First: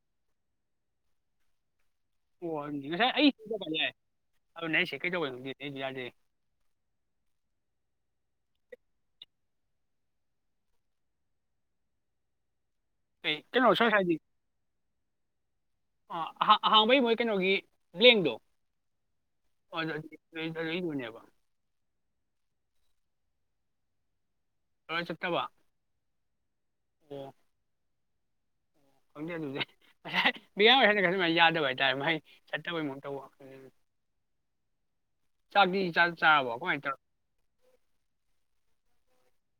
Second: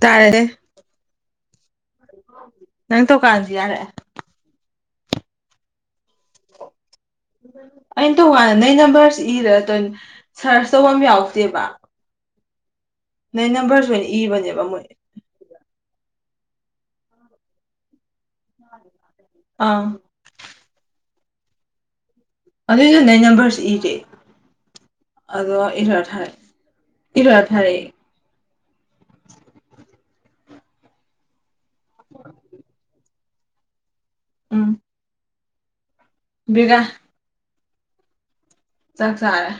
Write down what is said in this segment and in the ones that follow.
ꯇꯥꯔꯦ ꯑꯣ ꯉꯁꯥꯏ ꯑꯩ ꯆ ꯁꯤ ꯀꯩꯗꯧꯧꯕꯗꯤꯗꯦ ꯑꯩꯅ ꯇꯣꯉꯥꯟꯅ ꯅꯣꯏ ꯅꯝꯕꯔꯁ ꯏꯔ ꯇ ꯁꯔꯁ ꯇꯧꯕ ꯑꯃ ꯌꯥꯎꯗꯦꯕ ꯀꯩ ꯅꯣꯏ ꯀꯩꯅꯣ ꯅꯝꯕꯔꯁꯨ ꯑꯣꯏꯅ ꯏꯕꯅꯦꯕ ꯃꯣꯏ ꯑ ꯑꯍꯥꯡꯕꯩ ꯃꯣꯏ ꯀꯩꯅꯣꯒꯤ ꯕ꯭ꯂꯦꯡꯗꯣ ꯑꯪ ꯅꯦꯕ ꯑꯗꯨꯏ ꯍ ꯅꯩ ꯅꯝꯕꯔꯁꯤ ꯏꯔꯦ ꯂꯣꯏꯔ ꯆꯠꯇꯕ ꯑꯗꯣ ꯏꯔ ꯊꯔꯦ ꯑꯣ ꯏꯔꯙꯔ ꯈꯪꯗꯦ ꯑꯗꯨꯗꯤ ꯉꯁꯥꯏ ꯃꯤꯌꯥꯝ ꯑꯣꯏꯁꯅ ꯈꯁꯨꯃꯥꯏꯅ ꯌꯥꯗꯕ ꯍꯥꯏꯇꯥꯔꯦ ꯃꯥꯏ ꯆꯠꯇꯕꯩ ꯃꯨ ꯇꯧꯈ ꯑꯥ ꯆꯥꯕꯤ ꯆꯥ ꯆꯥꯕ ꯀꯃꯥꯏꯅ ꯇꯧꯔꯣ ꯆꯁꯔꯦ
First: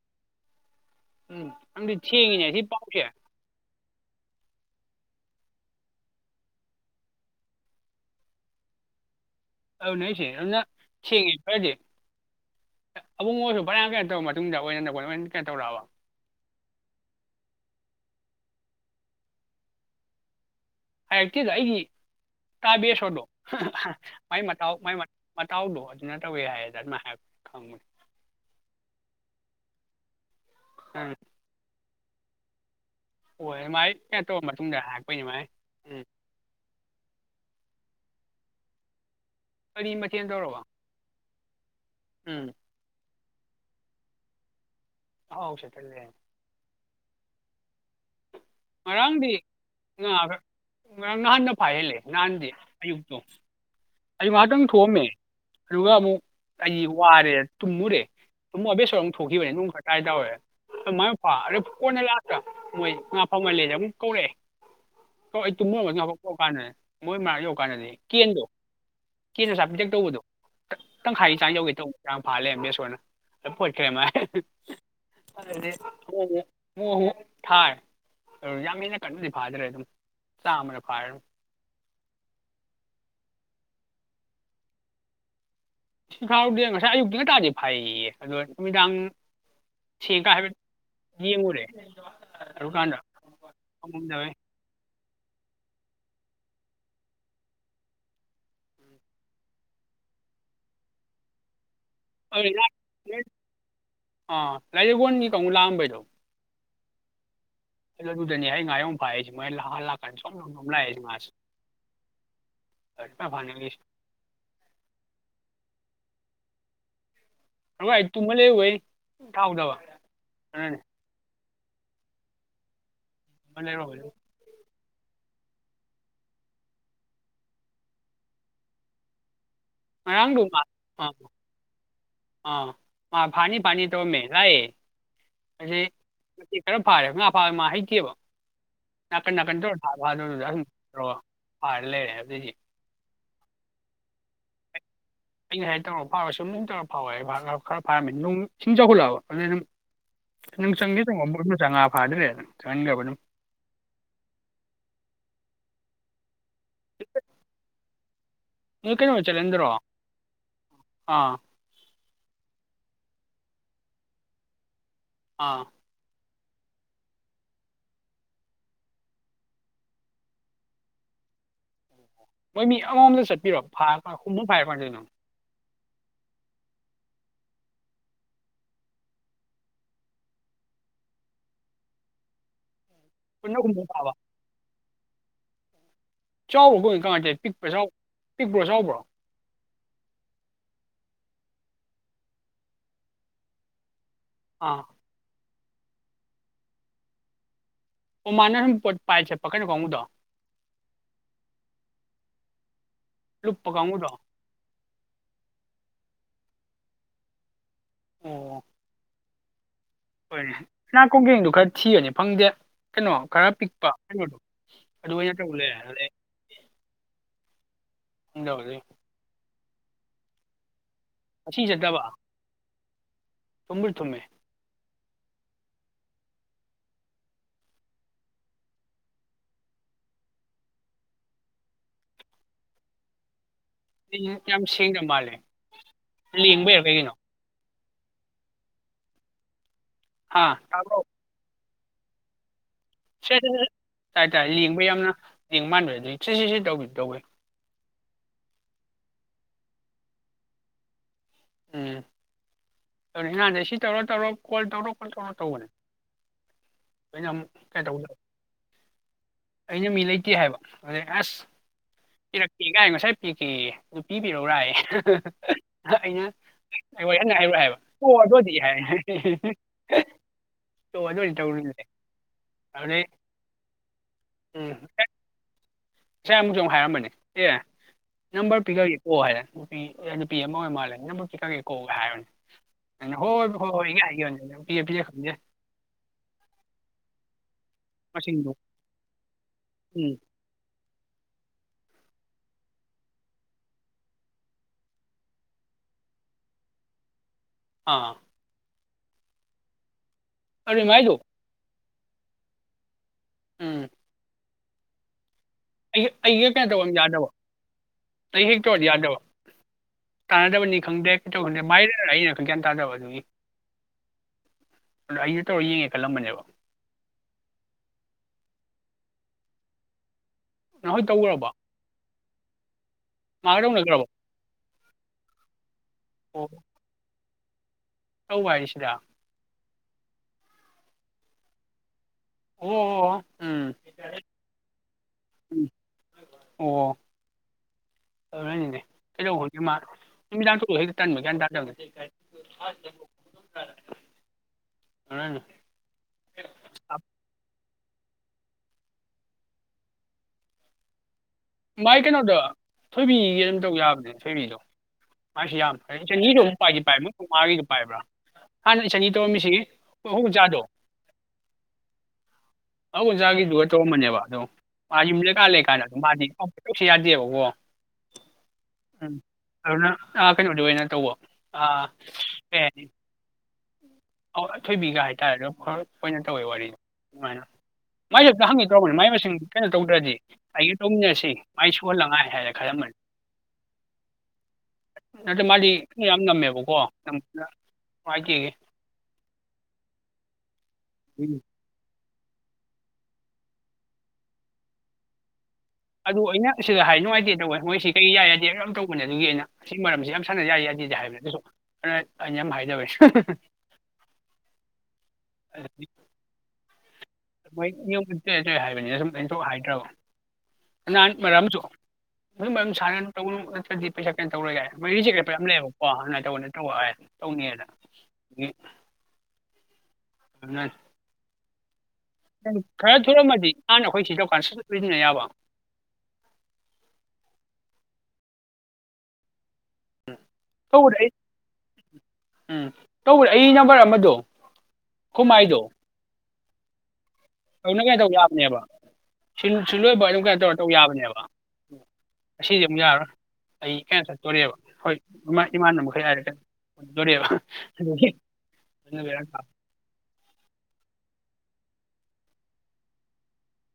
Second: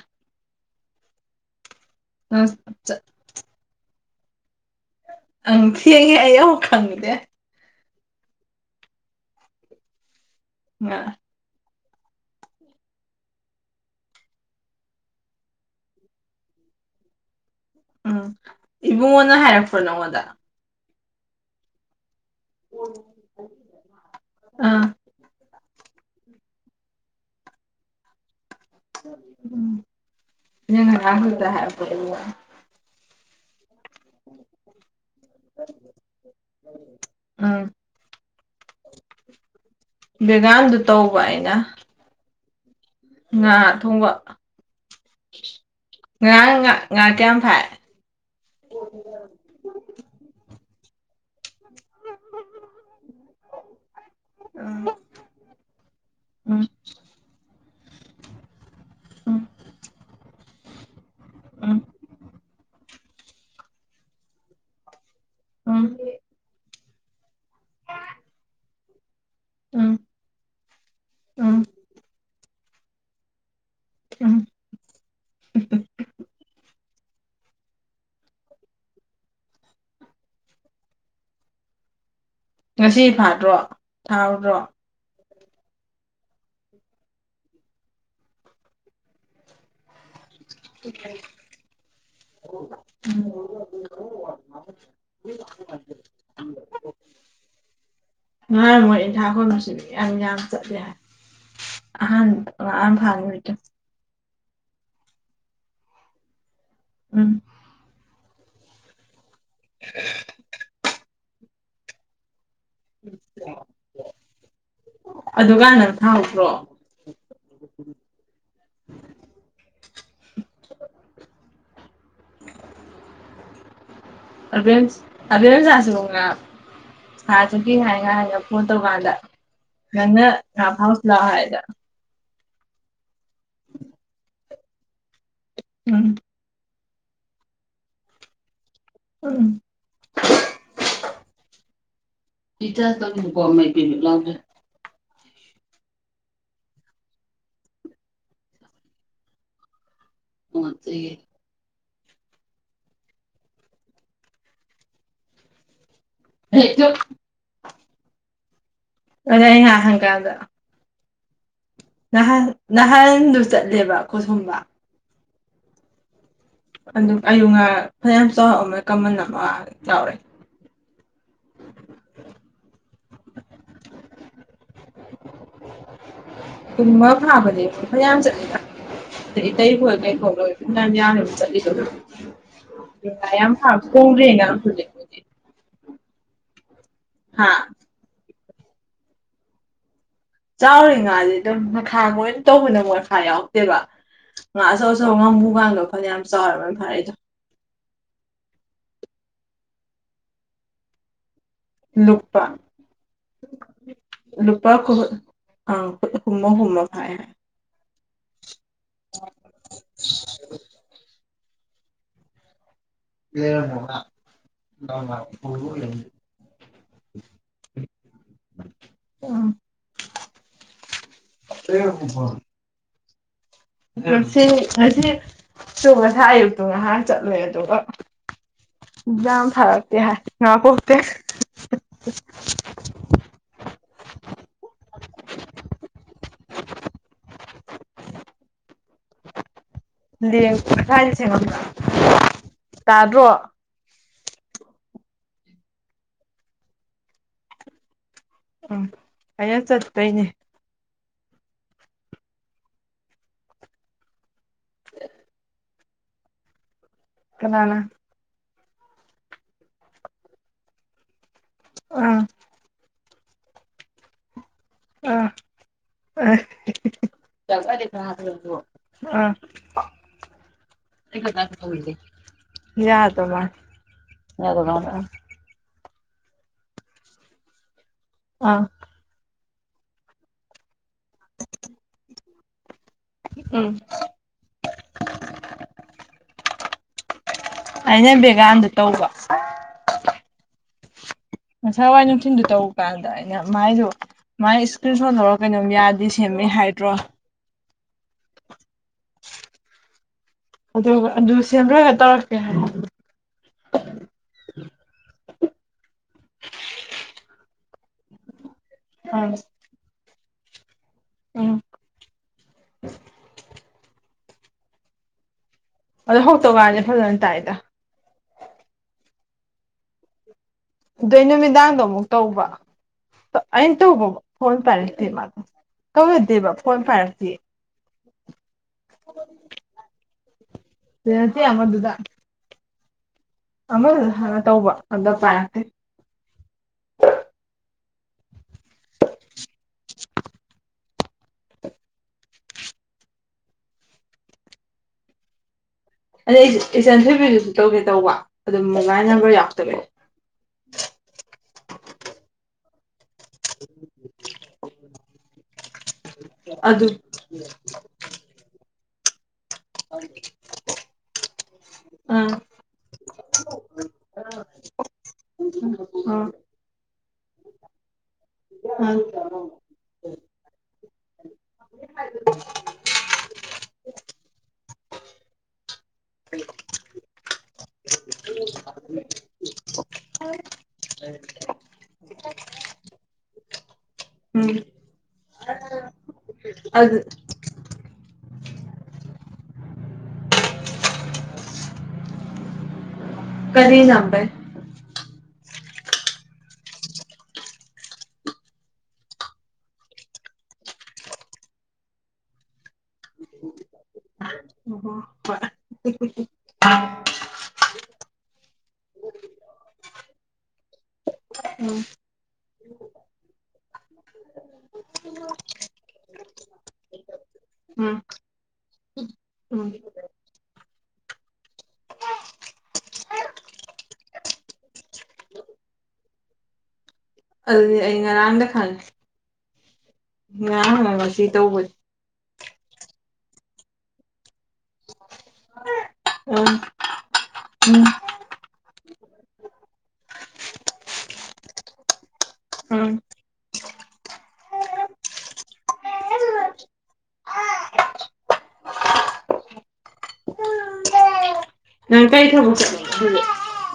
ꯎꯝ ꯑꯗꯤ ꯆꯉꯅꯦ ꯁꯤ ꯄꯥꯎꯁꯦ ꯑꯪ ꯊꯤ ꯑꯩꯦ ꯑꯩ ꯑꯃꯨꯛ ꯈꯪꯗꯦ ꯑ ꯅꯣꯏ ꯁꯦꯡ ꯑꯗꯨꯅ ꯁꯦꯡꯉꯦ ꯐꯔꯗꯤꯦ ꯑꯕꯨꯡ ꯑꯣꯏꯁꯨ ꯐꯔꯌꯥꯝ ꯀꯩꯅ ꯇꯧꯔ ꯃꯇꯨꯡꯗ ꯑꯣꯏꯅ ꯅ ꯂ ꯀꯩꯅ ꯇꯧꯔꯛꯑꯕ ꯎꯝ ꯏꯕꯨꯡꯉꯣꯅ ꯍꯥꯏꯔꯛꯄ꯭ꯔꯣ ꯅꯪꯉꯣꯟꯗ ꯍꯥꯏꯔꯛꯇꯦꯗ ꯑꯩꯒꯤ ꯇꯥꯕꯦꯁꯣꯔꯗꯣ ꯃꯥꯏ ꯃꯇꯥꯎ ꯑꯥ ꯃꯥꯏ ꯇꯥꯎꯗꯣ ꯑꯗꯨꯅ ꯇꯧꯋꯦ ꯍꯥꯏꯌꯦꯗ ꯍꯥꯏ ꯈꯪꯕꯅꯤ ꯎ ꯌꯦꯅ ꯎꯝ ꯉꯍꯗ ꯍꯥꯏ ꯍꯣꯏ ꯃꯥꯏ ꯑꯇꯣꯞꯄ ꯃꯇꯨꯡꯗ ꯍꯥꯥꯛꯄꯩꯅꯤ ꯃꯥꯏ ꯎꯝ ꯎꯝ ꯀꯔꯤ ꯃꯊꯦꯜ ꯇꯧꯔꯕ ꯕꯦꯒꯝꯗꯨ ꯇꯧꯕ ꯑꯩꯅ ꯎꯝ ꯉ ꯊꯣꯡꯕ ꯁ ꯀ ꯂꯩꯦ ꯉꯔꯥꯡ ꯉꯥ ꯉꯥ ꯀꯌꯥꯝ ꯐꯥꯏ ꯃꯔꯥꯡꯗꯤ ꯑ ꯉꯔꯥꯡ ꯅꯍꯥꯟꯗ ꯐꯥꯏꯍꯜꯂꯦ ꯅꯍꯥꯟꯗꯤ ꯑꯌꯨꯛꯇꯣ ꯑꯌꯨꯛ ꯉꯍꯥꯛꯇꯪ ꯎꯝ ꯊꯣꯛꯑꯝꯃꯦ ꯑꯗꯨꯒ ꯑꯃꯨꯛ ꯎꯝ ꯑꯩ ꯋꯥꯔꯦ ꯇꯨꯝꯃꯨꯔꯦ ꯛ ꯑꯕꯦꯠꯁꯣꯔ ꯑꯃ ꯎꯝ ꯊꯣꯛꯈꯤꯕꯅꯤ ꯅꯨꯡ ꯈꯔ ꯀꯥꯏ ꯇꯧꯔꯦ ꯃꯥꯏ ꯐꯥ ꯑꯗ ꯎꯝ ꯀꯣꯟꯅ ꯂꯥꯛꯇ ꯃꯣꯏ ꯉꯥ ꯐꯪꯍꯜꯂꯦꯁꯦ ꯑꯃꯨꯛ ꯀꯧꯔꯛꯑꯦ ꯀꯧꯦ ꯇꯨꯝꯃꯒ ꯎꯝ ꯉꯥꯐꯥꯎ ꯀꯧꯔ ꯀꯥꯟꯗꯅꯦ ꯃꯣꯏ ꯃꯥꯔ ꯌ ꯀꯥꯟꯅꯗꯤ ꯀꯍꯟꯗꯣ ꯀꯦ ꯑꯆꯥ ꯄꯤꯇꯦꯛ ꯎꯝ ꯇꯧꯕꯗꯣ ꯇꯪꯈꯥꯏ ꯆꯥꯡ ꯎꯝ ꯌꯧꯒꯦ ꯇꯧꯕ ꯆꯥꯡ ꯐꯥꯜꯂꯦ ꯑꯦꯁꯣꯔꯅ ꯎꯝ ꯍꯠꯈ꯭ꯔꯦꯃꯗꯤ ꯊꯥꯏ ꯌꯥꯝ ꯃꯤꯅ ꯀꯟꯅꯨꯗꯤ ꯐꯥꯗ꯭ꯔꯦ ꯑꯗꯨꯝ ꯆꯥꯝꯃꯅ ꯐꯥꯔ ꯑꯗꯨ ꯉꯁꯤ ꯐꯥꯗ꯭ꯔꯣ ꯊꯥꯎꯗ꯭ꯔꯣ ꯁꯤ ꯐꯥꯎꯔꯗꯦ ꯉꯁꯥꯏ ꯑꯌꯨꯛꯇ ꯉꯇꯥꯥꯗꯤ ꯐꯩꯌꯦ ꯑꯗꯣ ꯅꯨꯃꯤꯗꯥꯡ ꯁꯦꯡ ꯀ ꯍꯥꯏꯐꯦꯠ [unintelligible] ꯌꯦꯡꯉꯨꯔꯦ ꯑꯗꯨꯀꯥꯟꯗ ꯉꯝꯗꯕꯩ [unintelligible] ꯉꯥꯏ ꯃꯣꯏ ꯏꯟ ꯊꯥꯈꯣꯅꯁꯨ ꯌꯥꯝ ꯌꯥꯝ ꯆꯠꯂꯦ ꯍꯥꯏ ꯑꯥꯟ ꯑꯗꯨ ꯑ ꯐꯔ ꯑꯣꯏꯀ ꯂꯥꯏꯔꯡꯒꯣꯟꯒꯤ ꯀꯧꯨꯛ ꯂꯥꯛꯑꯝꯕꯩꯗꯣ ꯎꯝ ꯑꯗꯨ ꯑꯗꯨꯗꯅꯦ ꯑꯩ ꯉꯥꯌꯣꯝ ꯐ ꯍꯥꯏꯏꯁ ꯃꯣꯏ ꯂꯥꯛꯍꯥꯟ ꯂꯥꯛꯀ ꯁꯣꯝ ꯁꯣꯝ ꯂꯥꯛꯏꯁꯁꯤ ꯉꯁꯦ ꯐꯥꯅꯤꯡꯉꯤꯁꯦ ꯑꯗꯨꯀꯥꯟ ꯅꯪ ꯊꯥꯗ꯭ꯔꯣ ꯑ ꯇꯨꯃ ꯂꯩ ꯊꯥꯎꯗꯕ ꯃꯂꯔꯣ ꯭ ꯄ꯭ꯔꯣꯕ꯭ꯂꯦꯝ ꯁꯥꯁꯤꯒ ꯁꯥꯁꯨꯒꯦ ꯍꯥꯏꯉꯥꯏ ꯍꯥꯏꯅ ꯐꯣꯟ ꯇꯧꯔꯀꯥꯟꯗ ꯀꯟꯅ ꯉꯔꯥꯡꯗꯣ ꯃꯥ ꯍ ꯑ ꯂꯗ ꯑꯥ ꯃꯥ ꯐꯥꯅꯤ ꯐꯥꯅꯤ ꯇꯧꯔꯝꯃꯦ ꯂꯥꯛꯑꯌꯦ ꯎꯝ ꯈꯔꯝ ꯐꯥꯔꯦ ꯉꯥ ꯐꯥꯕ ꯃꯥ ꯍꯩꯇꯦꯕ ꯅꯥꯀꯟ ꯎꯝ ꯅꯥꯀꯟ ꯇꯧꯔ ꯐꯥꯕꯥꯗꯗꯨ ꯏ ꯆ ꯇ ꯀꯃ ꯄꯅ ꯂꯥꯛꯦ ꯑꯩꯩꯅ ꯉꯁꯥꯏ ꯇꯧꯔꯒ ꯐꯥꯎꯔꯦ ꯁꯨꯝ ꯇꯧꯔ ꯐꯥꯎꯋꯦ ꯑꯩ ꯈꯔ ꯐꯥꯔꯝꯃꯤꯅꯤ ꯅꯅꯨꯡ ꯏꯁꯤꯡ ꯆꯥꯎꯈꯠꯂꯛꯑꯕ ꯑꯗꯨꯅ ꯑꯗꯨꯝ ꯅꯪ ꯆꯪꯒ‌ꯦ ꯅꯨꯡꯉꯥꯏꯇꯦꯌꯦ. ꯆꯪꯉꯛꯑ‌ꯣ [unintelligible] ꯐꯗꯔꯦꯅ ꯆꯪꯝ ꯍꯦꯛꯇꯣ ꯅꯣꯏ ꯀꯩꯅꯣ ꯑꯗ ꯍꯥꯏ ꯆꯠꯍꯟꯗ꯭ꯔꯣ ꯍꯪꯒꯥꯗ ꯑꯥ ꯅꯍꯥꯟ ꯅꯍꯥꯟꯗꯨ ꯆꯠꯂꯦꯕ ꯑꯩꯣ ꯁꯨꯝꯕ ꯑꯥ ꯑꯗꯨ ꯑꯌꯨ ꯉꯥ ꯐꯅꯌꯥꯝ ꯆꯥꯎꯔꯥꯛ ꯀꯃꯜ ꯑꯃ ꯆꯥꯎꯔꯦ ꯃꯣꯏ ꯃꯤ ꯑꯃꯃꯝꯗ ꯆꯠꯄꯤꯔꯣ ꯐꯥꯔ ꯍꯨꯝꯐ ꯐꯥꯏꯔꯀꯥꯟꯗꯣꯏꯅꯣ ꯀꯨꯝꯕ ꯐꯥꯕꯅꯦ ꯐꯌꯥꯝ ꯆꯠꯂꯤꯗ ꯀꯩ ꯐꯦ ꯀꯩ ꯐꯣ ꯆ ꯌꯥꯝ ꯄꯨꯟꯅ ꯐ ꯍꯨꯝꯐꯨ ꯐꯥꯕ ꯀꯧꯔꯦꯅꯣꯖ ꯆꯥꯎꯕ꯭ꯔꯣ ꯀꯣꯏ ꯀꯃꯥꯏꯇꯥ ꯄꯤꯛꯄ ꯄꯤꯛꯄ꯭ꯔꯣ ꯆꯥꯎꯕ꯭ꯔꯣ ꯆꯥꯎꯔꯤ ꯉꯥꯁꯦ ꯑꯗꯨꯝ ꯃꯈꯥꯡꯣꯏ ꯇꯧꯕꯅ ꯃꯣꯏꯐꯥ ꯌꯥꯎꯛꯇꯦꯕ ꯉꯍꯥ ꯑꯥ ꯑꯆꯧ ꯑꯆꯧꯧꯕ ꯉꯕꯨꯨꯒꯗꯣ ꯐꯅ ꯌꯥꯝ ꯆꯥꯎꯔꯦ ꯃꯣꯏꯅ ꯐꯥꯔꯛꯏꯗꯣ ꯑꯣꯃꯥꯅ ꯁꯨꯝ ꯄꯣꯠ ꯄꯥꯏꯁꯦꯄꯀꯅꯤ ꯀꯥꯡꯣꯡꯉꯗꯣ ꯅꯨꯨꯄꯥ ꯂꯨꯨꯞꯄ ꯀꯥꯉꯗ ꯑꯥ ꯍꯨꯃꯣ ꯍꯨꯃꯣ ꯍꯥꯏ ꯍꯥꯏ ꯑꯣ ꯑꯣ ꯍꯣꯏꯅꯦ ꯉꯅꯥ ꯀꯣꯡꯖꯦꯡꯗꯨ ꯈꯔ ꯊꯤꯕꯅꯤ ꯐꯪꯗꯦ ꯀꯩꯅꯣ ꯈꯔ ꯄꯤꯛꯄ ꯀꯩꯅꯣꯗꯣ ꯑꯗꯨ ꯑꯣꯏꯅ ꯇꯧꯔ ꯏꯎꯗ ꯉꯁꯤ ꯆꯠꯇꯕ ꯐ ꯊꯨꯝꯕꯨꯗꯤ ꯉ ꯊꯨꯝꯃꯦ ꯉꯁꯤ ꯁꯨ ꯉꯁꯥ ꯑꯌꯨꯛꯇꯨ ꯉꯥꯏꯍꯥꯛ ꯆꯠꯂꯣꯏ ꯑꯗꯨꯒ ꯌꯥꯝꯝ ꯐꯔꯛ ꯇ ꯍꯥꯏ ꯉ ꯄꯣꯛꯇ [unintelligible] ꯌꯥꯝ ꯁꯦꯡꯅ ꯃꯥꯜꯂꯦ ꯂꯦꯡꯕ ꯌꯥꯔ ꯀꯩꯒꯤꯅꯣ ꯍꯥ ꯇꯥꯕ꯭ꯔꯣ ꯥꯏꯁ ꯇꯥꯗ꯭ꯔꯣ ꯇ ꯍꯥꯏꯇꯥꯔꯦ ꯂꯦꯡꯕ ꯌꯥꯝꯅ ꯌꯦꯦꯡ ꯃꯥꯟꯥꯟꯕ꯭ꯔꯗꯤ ꯁꯤ ꯁꯤ ꯁꯤ ꯇꯧꯒꯦ ꯇꯧꯋꯤ ꯎꯝ ꯑꯩꯅ ꯆꯠꯇꯣꯏꯅꯦ ꯎꯝ ꯑꯗꯨ ꯏꯍꯥꯟꯗ ꯁꯤ ꯇꯧꯔꯣ ꯇꯧꯔꯣ ꯀꯣꯜ ꯇꯧꯔꯣ ꯀꯣꯜ ꯇꯧꯔꯣ ꯇꯧꯕꯅꯦ ꯑꯩꯅ ꯑꯃꯨꯛ ꯀꯅꯥꯅ ꯀꯩꯇꯧꯗꯕ ꯑꯩꯅ ꯃꯤ ꯂꯩꯇꯦ ꯍꯥꯏꯕ ꯑꯗꯩ ꯑꯁ ꯑꯥ ꯄꯤꯔꯛꯀꯦꯒꯥꯏ ꯉꯁꯥꯏ ꯄꯤꯒꯦ ꯑꯗꯨ ꯄꯤꯕꯤꯔꯎꯔꯥꯏ ꯑꯥ ꯑꯩꯅ ꯑꯥ ꯑꯩ ꯋꯥ ꯉ ꯍꯥꯏꯔ ꯍꯥꯏꯕ ꯑꯣ ꯑꯗꯨ ꯑꯣꯏꯗꯤ ꯍꯥꯏ ꯇꯣ ꯑꯇꯦ ꯑꯅꯦ ꯏꯗ ꯉꯁꯥꯏ ꯑꯃꯨꯛꯁꯨ ꯑꯃꯨꯛ ꯍꯥꯏꯔꯃꯅꯤ ꯑꯦ ꯑꯥ ꯅꯝꯕꯔ ꯄꯤꯈꯒꯤ ꯀ ꯍꯥꯏꯔꯦ ꯅꯨꯄꯤ ꯑꯦ ꯅꯨꯄꯤ ꯑꯃ ꯑꯣꯏ ꯃꯥꯜꯂꯦ ꯅꯪ ꯐꯥꯎꯗꯤ ꯈꯪꯉꯦꯀꯣ ꯍꯥꯏꯕꯅꯦ ꯑꯩꯅ ꯍꯣꯏ ꯍꯣꯏ ꯍꯣꯏ ꯎꯝ ꯍꯣꯏ ꯍꯥꯏꯒꯤꯕꯅꯦ ꯑꯗꯨꯝ ꯄꯤꯌꯦ ꯄꯤꯌꯦ ꯈꯪꯗꯦ [inaudible] ꯑꯩꯅ ꯃꯁꯤꯡꯗꯣ ꯕꯦꯒꯥꯟꯗ ꯇꯧꯕ ꯎꯝ ꯉꯁꯥꯏ ꯋꯥꯏ ꯅꯨꯡꯊꯤꯟꯗ ꯇꯧꯕ ꯀꯥꯟꯗ ꯑꯩꯅ ꯃꯥꯏꯗꯣ ꯃꯥꯏ ꯏꯁꯀ꯭ꯔꯤꯟ ꯁꯣꯠ ꯂꯧꯔꯒ ꯀꯩꯅꯣꯝ ꯌꯥꯗꯦ ꯁꯦꯝꯃꯦ ꯍꯥꯏꯗ꯭ꯔꯣ ꯑꯥ ꯑꯗꯨꯏ ꯑꯗꯨꯒ ꯃꯥꯏꯗꯣ ꯑꯗꯨ ꯁꯦꯝꯔꯒ ꯇꯧꯔꯛꯀꯦ ꯍꯥꯏꯕꯅꯦ ꯎꯝ ꯎ [unintelligible] [inaudible] ꯑꯩ ꯑꯩ ꯍꯦꯛ ꯀꯩꯅꯣ ꯇꯧꯕ ꯌꯥꯗꯕ ꯑꯩ ꯍꯦꯛ ꯇꯧꯔꯗꯤ ꯌꯥꯗꯕ ꯑꯪ ꯇꯥꯟꯅꯗꯕꯅꯤ ꯈꯪꯗꯦ ꯎꯝ ꯀꯩꯇꯧꯕꯅꯤ ꯈꯪꯗꯦ ꯃꯥꯏꯗꯣ ꯑꯩꯅ ꯒꯤꯌꯥꯟ ꯇꯥꯗꯕ ꯑꯗꯨꯒꯤ ꯑꯏꯌꯦ [unintelligible] ꯑꯗꯣ ꯍꯧ ꯇꯧꯀꯥꯟꯅꯦ ꯐꯖꯅ ꯇꯥꯏꯗ ꯅꯍꯣꯏ ꯑꯗꯨꯏ ꯇꯧꯈ꯭ꯔꯕꯣ ꯅꯨꯃꯤꯗꯥꯡꯗꯣ ꯑꯃꯨꯛ ꯇꯧꯕ꯭ꯔꯣ ꯃꯥꯒ ꯑꯩꯅ ꯇꯧꯅꯈ꯭ꯔꯕꯣ ꯇꯧꯕ ꯐꯣꯟ ꯄꯥꯏꯔꯛꯇꯦ ꯃꯥꯗꯣ ꯇꯧꯔꯗꯦꯕ ꯐꯣꯟ ꯄꯥꯏꯔꯛꯇꯦ ꯇꯧ ꯍꯥꯏꯁꯤꯗ ꯁꯤꯗ ꯅꯠꯇꯦ ꯑꯃꯗꯨꯗꯥ ꯑꯣ ꯎꯝ ꯑꯃꯗꯣ ꯍꯥꯟꯅ ꯇꯧꯕ ꯑꯗ ꯄꯥꯏꯔꯛꯇꯦ ꯎꯝ ꯑꯣ ꯑꯗꯨꯗꯤ ꯃꯥ ꯅꯨꯃꯤꯗꯥꯡꯗꯣ ꯒ꯭ꯌꯥꯟ ꯇꯥꯗꯃꯦ [unintelligible] ꯍꯅꯅꯤ [unintelligible] ꯑꯗ ꯑꯩꯁꯦ ꯏꯆꯟꯊꯣꯏꯕꯤꯗꯁꯨ ꯇꯧꯒꯦ ꯇꯧꯕ ꯑꯗꯣ ꯃꯣꯕꯥꯏꯜ ꯅꯝꯕꯔ ꯌꯥꯎꯗꯕꯩ ꯎꯝ [unintelligible] [inaudible] ꯃꯥꯏ ꯀꯩꯅꯣꯗ ꯊꯣꯏꯕꯤꯒꯤ ꯑꯗꯨꯝ ꯇꯧꯕ ꯌꯥꯕꯅꯦ ꯊꯣꯏꯕꯤꯗꯣ ꯃꯥꯁꯨ ꯌꯥꯝ ꯐꯦ ꯏ ꯆꯅꯤꯗꯨꯣ ꯑꯃꯨꯛ ꯄꯥꯏꯗꯤ ꯑꯗꯨ ꯄꯥꯏꯕ꯭ꯔꯥ ꯀꯃꯥꯒꯤꯗꯨ ꯄꯥꯏꯕ꯭ꯔꯥ ꯍꯥꯟꯅ ꯆꯅꯤꯗꯨ [unintelligible] ꯍꯨ ꯆꯥꯗꯣ [unintelligible] ꯑꯥ ꯑ ꯑꯣꯖꯥꯒꯤꯗꯨꯒ ꯇꯧꯔꯝꯕꯅꯦꯕ ꯑꯗꯣ ꯃꯥꯒꯤ ꯌꯨꯝ ꯂꯩꯀꯥꯏ ꯂꯩꯀꯥꯏꯗ ꯑꯗꯨ ꯃꯥꯗꯤ ꯑꯥ ꯁꯨ ꯌꯥꯗꯦꯕꯥꯀꯣ ꯍ [unintelligible] ꯑꯗꯨꯅ ꯑꯥ ꯀꯩꯅꯣꯗ ꯑꯣꯏꯅ ꯇꯧꯕ ꯑꯥ ꯑ ꯊꯣꯏꯕꯤꯒ ꯍꯥꯏꯇꯥꯔꯦ ꯑꯗꯨ ꯈꯔ ꯇꯣꯏꯅ ꯇꯧꯋꯦ ꯋꯥꯔꯤꯗꯣ ꯑꯗꯨꯃꯥꯏꯅ ꯃꯥꯏꯁꯨꯦꯇ ꯍꯪꯉꯤ ꯇ꯭ꯔꯧꯕꯅꯤ ꯃꯥꯏ ꯃꯁꯤꯡ ꯀꯩꯅꯣ ꯇꯧꯗ꯭ꯔꯗꯤ ꯑꯩꯒ ꯇꯧꯃꯤꯟꯅꯔꯁꯤ ꯃꯥꯏ ꯁꯨꯍꯜꯂꯉꯥꯏ [unintelligible] ꯍꯥꯏꯔ ꯈꯜꯂꯝꯕꯅꯦ ꯎꯝ ꯅꯠꯇꯦ ꯃꯥꯗꯤ ꯌꯥꯝ ꯉꯝꯃꯦꯕꯀꯣ ꯑꯗꯨ ꯌꯥꯝꯅ ꯅꯨꯡꯉꯥꯏꯇꯦ ꯎꯝ [unintelligible] ꯀꯔꯤ ꯂꯝꯗꯩ ꯑꯗꯨ ꯑꯩꯅ ꯁꯤꯗ ꯍꯥꯏ ꯅꯨꯡꯉꯥꯏꯇꯦ ꯇꯧꯕ ꯃꯣꯏꯁꯤ ꯀꯩ ꯌꯥꯏ ꯌꯥꯗꯦ ꯑꯗꯨ ꯌꯥꯝ ꯇꯧꯕꯅꯦ ꯑꯗꯨꯒꯤ ꯑꯩꯅ ꯁꯤꯒꯤ ꯃꯔꯝꯁꯤ ꯌꯥꯝ ꯁꯥꯟꯅ ꯌꯥꯏ ꯌꯥꯗꯦ ꯍꯥꯏꯕꯅꯦ ꯑꯗꯨꯁꯨ ꯑꯩꯅ ꯌꯥꯝ ꯍꯥꯏꯗꯕ ꯑꯣ ꯍꯣ ꯍ [unintelligible] ꯗꯤ ꯆ ꯆꯩ ꯍꯥꯏꯕꯅꯤꯅ ꯁꯨꯝ ꯂꯩꯅꯊꯣꯛ ꯍꯥꯏꯗ꯭ꯔꯕ ꯅꯍꯟ ꯃꯔꯛꯑꯝꯁꯨ ꯎꯝ [unintelligible] ꯑꯗꯨꯝ ꯃꯔꯝ ꯁꯥꯟꯅ ꯇꯧꯒꯅꯣ ꯅꯠꯇ꯭ꯔꯗꯤ ꯄꯩꯁꯥ ꯀꯩꯅꯣ ꯇꯧꯔꯣꯏ ꯀꯥꯏꯅ ꯃꯣꯏ ꯔꯤ ꯆꯤꯛꯄ ꯌꯥꯝ ꯂꯩꯌꯦꯕꯀꯣ ꯑꯗꯨꯅ ꯇꯧꯕ ꯅꯠꯇ꯭ꯔꯧꯕ ꯇꯧꯅꯤꯅ ꯎꯝ ꯎꯝ ꯈꯔ ꯊꯨꯔꯝꯃꯗꯤ ꯅꯍꯥꯟꯅ ꯑꯩꯈꯣꯏ ꯊꯤꯗꯧꯀꯥꯟꯗ ꯁꯥꯖꯠ ꯁꯤꯖꯤꯟꯅ ꯌꯥꯕ [inaudible] [unintelligible] ꯑꯗꯨꯅꯦ ꯑꯩ ꯥꯉꯔꯥꯡꯗꯪ ꯈꯪꯉꯦ ꯉꯔꯥꯡꯂ ꯇꯧꯕꯗꯤ ꯑꯩ ꯉꯥꯁꯤ ꯇꯧꯕꯁꯦ ꯎꯝ ꯇꯧꯕꯅꯦ ꯑꯩ ꯅꯝꯕꯔ ꯑꯃꯗꯣ ꯑꯩꯈꯣꯏ ꯃꯥꯏꯗꯣ ꯎꯝ ꯎꯝ ꯇꯧꯅꯤꯡꯉꯥꯏꯗꯣ ꯇꯧꯕ ꯌꯥꯕꯅꯦꯕ ꯁꯤꯝ ꯁꯤꯂꯣꯏꯕ ꯑꯗꯨꯝꯀꯥꯟꯗ ꯀꯩꯅꯣ ꯇꯧꯕ ꯌꯥꯕꯅꯦꯕ ꯑꯁꯤꯗꯤ ꯑꯃꯨꯛ ꯎꯝ ꯌꯥꯔꯣꯏ ꯑꯩ ꯀꯩꯅꯣ ꯆꯠꯇꯣꯔꯦꯕ ꯍꯣꯏ ꯏꯃꯥꯅ ꯏꯃꯥꯅ ꯍꯧꯔꯦꯟ ꯍꯥꯏꯔꯛꯀꯥꯅꯤ ꯈꯨꯟꯗꯨꯔꯤꯌꯦꯕ ꯑꯗꯨꯒꯤ ꯑꯗꯨꯅ ꯚꯦꯔꯥꯀꯕ [inaudible] ꯅꯪ ꯀꯩ ꯊꯕꯛ ꯆꯠꯂꯕ ꯉꯁꯤꯗꯤ [inaudible]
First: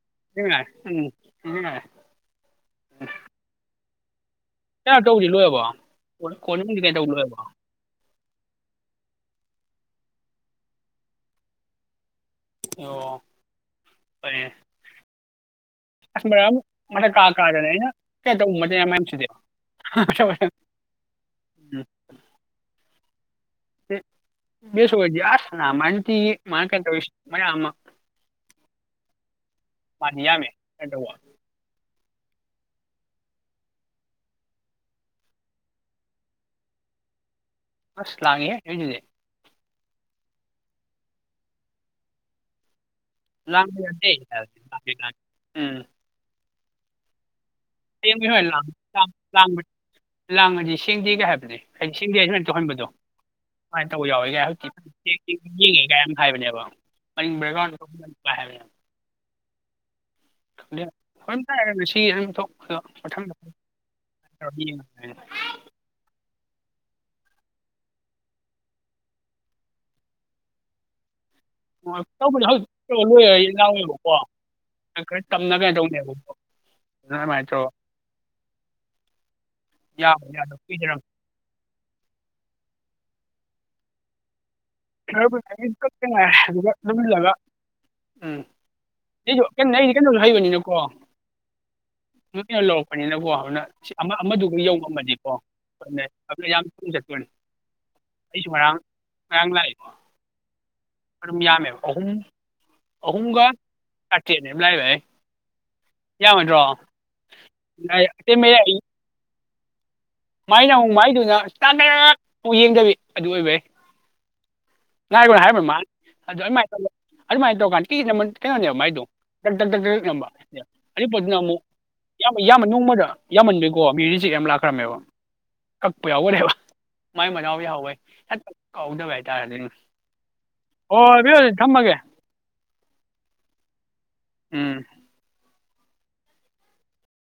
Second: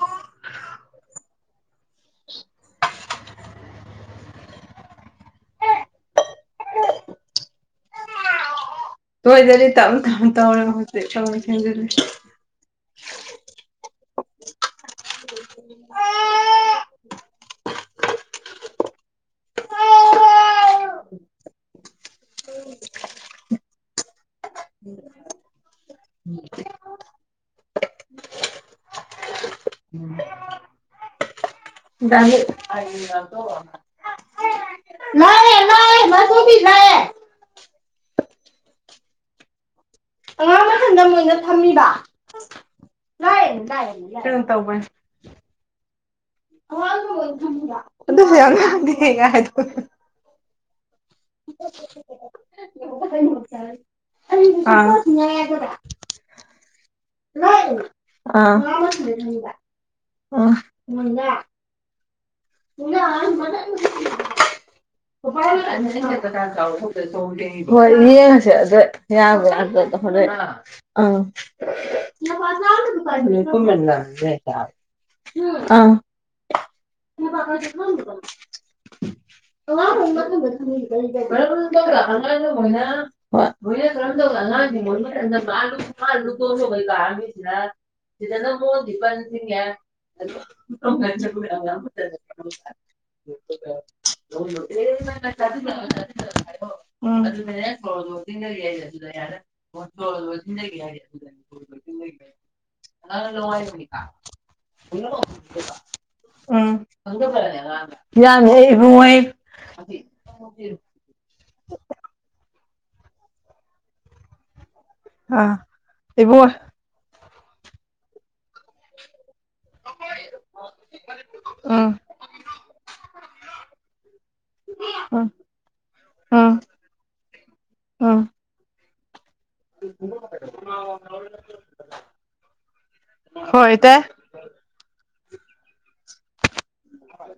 [inaudible] ꯀꯩꯅꯣ ꯇꯧꯕꯗꯤ ꯂꯣꯏꯔꯕꯣ ꯀꯣꯂꯤꯡ ꯀꯣꯂꯤꯡ ꯀꯩ ꯀꯩ ꯇꯧꯕꯗꯤ ꯂꯣꯏꯔꯕꯣ ꯂꯣꯏꯗ꯭ꯔꯤ ꯇꯞꯅ ꯇꯞꯅ ꯇꯧꯔꯒ ꯍꯧꯖꯤꯛ ꯆꯥꯒꯨꯝ ꯁꯦꯡꯖꯜꯂꯤ ꯑꯣ ꯐꯩꯅꯦ ꯑꯁ ꯃꯔꯝ ꯃꯊꯛ ꯀꯥ ꯀꯥꯗꯅꯦ ꯑꯩꯅ [inaudible] [inaudible] ꯎꯝ [inaudible] ꯑꯦ ꯕꯦꯁ ꯑꯣꯏꯗꯤꯌꯦ ꯑꯥꯁ ꯅꯃꯥꯏꯟꯇꯤ ꯃꯥꯡꯉꯛ ꯀꯗꯣꯏꯁꯦ ꯃꯌꯥꯝ ꯑꯃ [inaudible] ꯃꯅꯤ ꯌꯥꯃꯦ ꯀꯩꯗꯧꯋꯣ [inaudible] ꯗꯥꯒꯤ [inaudible] ꯂꯛꯑꯦ ꯂꯛꯑꯦ ꯃꯗꯨꯕꯤ ꯂꯛꯑꯦ [inaudible] ꯑꯁ ꯂꯉꯦꯍꯦ ꯍꯩꯅꯗꯦ ꯑꯉꯥꯡ ꯃꯊꯟꯗ ꯃꯣꯏꯅ ꯊꯝꯃꯤꯕ [inaudible] ꯂꯥꯛꯑꯦ ꯂꯥꯡꯕ ꯂꯥꯛꯑꯦ ꯌꯥꯗꯦ ꯍꯥꯏꯕ ꯀꯩꯅꯣ ꯇꯧꯕꯩ ꯑꯗꯩ ꯂꯥꯟꯗ꯭ꯔꯦ ꯎꯝ [inaudible] ꯑꯉꯥꯡꯗꯣ ꯃꯣꯏꯅ ꯊꯝꯃꯤꯕ ꯍꯌꯦꯡꯗꯤ ꯑꯗꯨꯁꯨ ꯁꯣꯏ ꯌꯥꯝ ꯂꯥꯡ ꯉꯥꯡꯗꯦ ꯂꯥꯡ ꯒꯥꯏ ꯍꯥꯏꯗꯣꯛ ꯂꯥꯡꯕ ꯂꯥꯡꯉꯥꯅꯤ ꯁꯦꯡꯗꯤ [inaudible] ꯒꯦ ꯍꯥꯏꯕꯗꯤ ꯑꯩ ꯁꯤꯡꯒꯦ ꯑꯩ ꯁꯨꯃꯥꯏꯅ ꯇꯧꯍꯟꯕꯣꯨꯃꯥꯏꯅ ꯇꯧꯕ ꯌꯥꯎꯋꯦ ꯍꯧꯖꯤꯛ ꯑꯥ ꯆꯦꯛ ꯆꯦꯛꯀꯤꯡ ꯌꯝ ꯌꯦꯡꯉꯦ ꯀꯥꯏ ꯍꯥꯏꯕꯅꯦꯕ ꯃꯅꯤꯜ ꯕꯦꯛꯒ꯭ꯔꯥꯎꯗꯣ [inaudible] ꯑꯥ ꯑꯥ ꯅꯦ ꯃꯣꯏꯅ ꯐꯖꯅ ꯇꯥꯏ ꯍꯥꯏꯕꯁꯤ ꯁꯤ [inaudible] ꯍꯣꯏ ꯌꯦꯡꯉꯁꯦ ꯑꯗꯨ ꯌꯥꯕ꯭ꯔ ꯌꯥꯗꯕ꯭ꯔ ꯍꯧꯔꯦꯟ ꯑꯥ ꯇꯧꯕꯗꯤ ꯍꯧꯖꯤꯛ ꯇꯧꯔ ꯂꯣꯏꯔꯒ ꯂꯥꯎꯋꯦꯕꯀꯣ ꯈꯔ ꯇꯝꯅ [inaudible] ꯀꯩꯅꯣ ꯑꯧ ꯇꯧꯅꯦꯕꯀꯣ [inaudible] [unintelligible] ꯑꯗꯨꯅ ꯑꯗꯨꯃꯥꯏꯅ ꯇꯧꯔ [inaudible] ꯌꯥꯕ ꯌꯥꯗꯕ [unintelligible] ꯀꯨꯏꯗꯔꯝ [inaudible] [unintelligible] ꯈꯔꯕꯨ ꯉꯥꯏꯔꯦ [unintelligible] ꯑꯗꯨꯒ ꯂꯨꯝꯍꯜꯂꯒ [inaudible] ꯎꯝ ꯑꯩꯁꯨ ꯀꯩꯅꯣ ꯑꯩꯗꯤ [unintelligible] [inaudible] ꯌꯨꯝ ꯌꯧꯔꯛꯄꯅꯤꯅ ꯋꯕꯅ ꯁꯤꯠ ꯑꯃ ꯎꯝ ꯑꯃꯗꯨꯒ ꯌꯧꯕꯉꯝꯃꯗꯤꯀꯣ [inaudible] ꯆꯨꯝꯃꯦ ꯑꯗꯨꯅ ꯌꯥꯝ ꯀꯨꯏ ꯆꯠꯇꯅꯤ [inaudible] [unintelligible] [inaudible] ꯑꯗꯨꯝ ꯌꯥꯝꯃꯦꯕ ꯑꯍꯨꯝ ꯑꯍꯨꯝꯒ ꯆꯥꯇ꯭ꯔꯦꯠꯅꯦꯕ ꯂꯩꯂꯩ ꯌꯥꯝꯃꯗ꯭ꯔꯣ [inaudible] ꯑꯇꯩ ꯌꯥꯝꯗꯦ ꯃꯌꯥꯏ ꯏꯕꯨꯡꯉꯣ ꯑꯩ ꯃꯥꯏꯅ ꯑꯃꯨꯛ ꯃꯥꯏꯗꯨꯅ ꯇꯥꯟꯅꯔꯒꯛ ꯑꯃꯨꯛ ꯌꯦꯡꯗꯕꯤ ꯑꯗꯨ ꯑꯣꯏꯕꯩ [inaudible] ꯉꯥꯏꯈꯣ ꯑꯥ ꯍꯥꯏꯕ ꯃꯥꯅ ꯑꯗ ꯏꯕꯨꯡꯉꯣ ꯉꯥꯏꯈꯣꯌꯦ ꯑꯗꯨꯃꯥꯏ ꯇꯧꯕꯀꯟꯗ ꯇꯦꯊꯈ꯭ꯔ ꯈꯪꯗꯦꯕ ꯃꯥꯏꯗꯣ [inaudible] [unintelligible] ꯗꯛ ꯗꯛ ꯗꯛ ꯅꯝꯕ ꯑꯗꯨꯏ ꯄꯣꯠꯇꯨꯅ ꯑꯃꯨꯛ ꯎꯝ ꯌꯥꯝ ꯌꯥꯝꯃ ꯅꯣꯡꯃꯗ ꯌꯥꯝꯃꯟꯕꯩꯀꯣ ꯃꯤꯖꯦ ꯌꯝ ꯂꯛꯇꯃꯦꯕ ꯎꯝ [inaudible] ꯀꯛꯄ ꯌꯥꯎꯕꯅꯦꯕ ꯎꯝ ꯃꯥꯏ ꯃꯗꯥꯎ ꯌꯥꯎꯍꯧꯕꯩꯅꯦ ꯎꯝ ꯍꯦꯛ ꯀꯛꯍꯧꯗꯕ ꯍꯥꯏꯇꯥꯔꯦ [inaudible] ꯑꯣ ꯑꯗꯨ ꯑꯣꯏꯗꯤ ꯊꯝꯃꯒꯦ [inaudible] ꯍꯣꯏ ꯏꯇꯩ ꯎꯝ ꯍ [inaudible]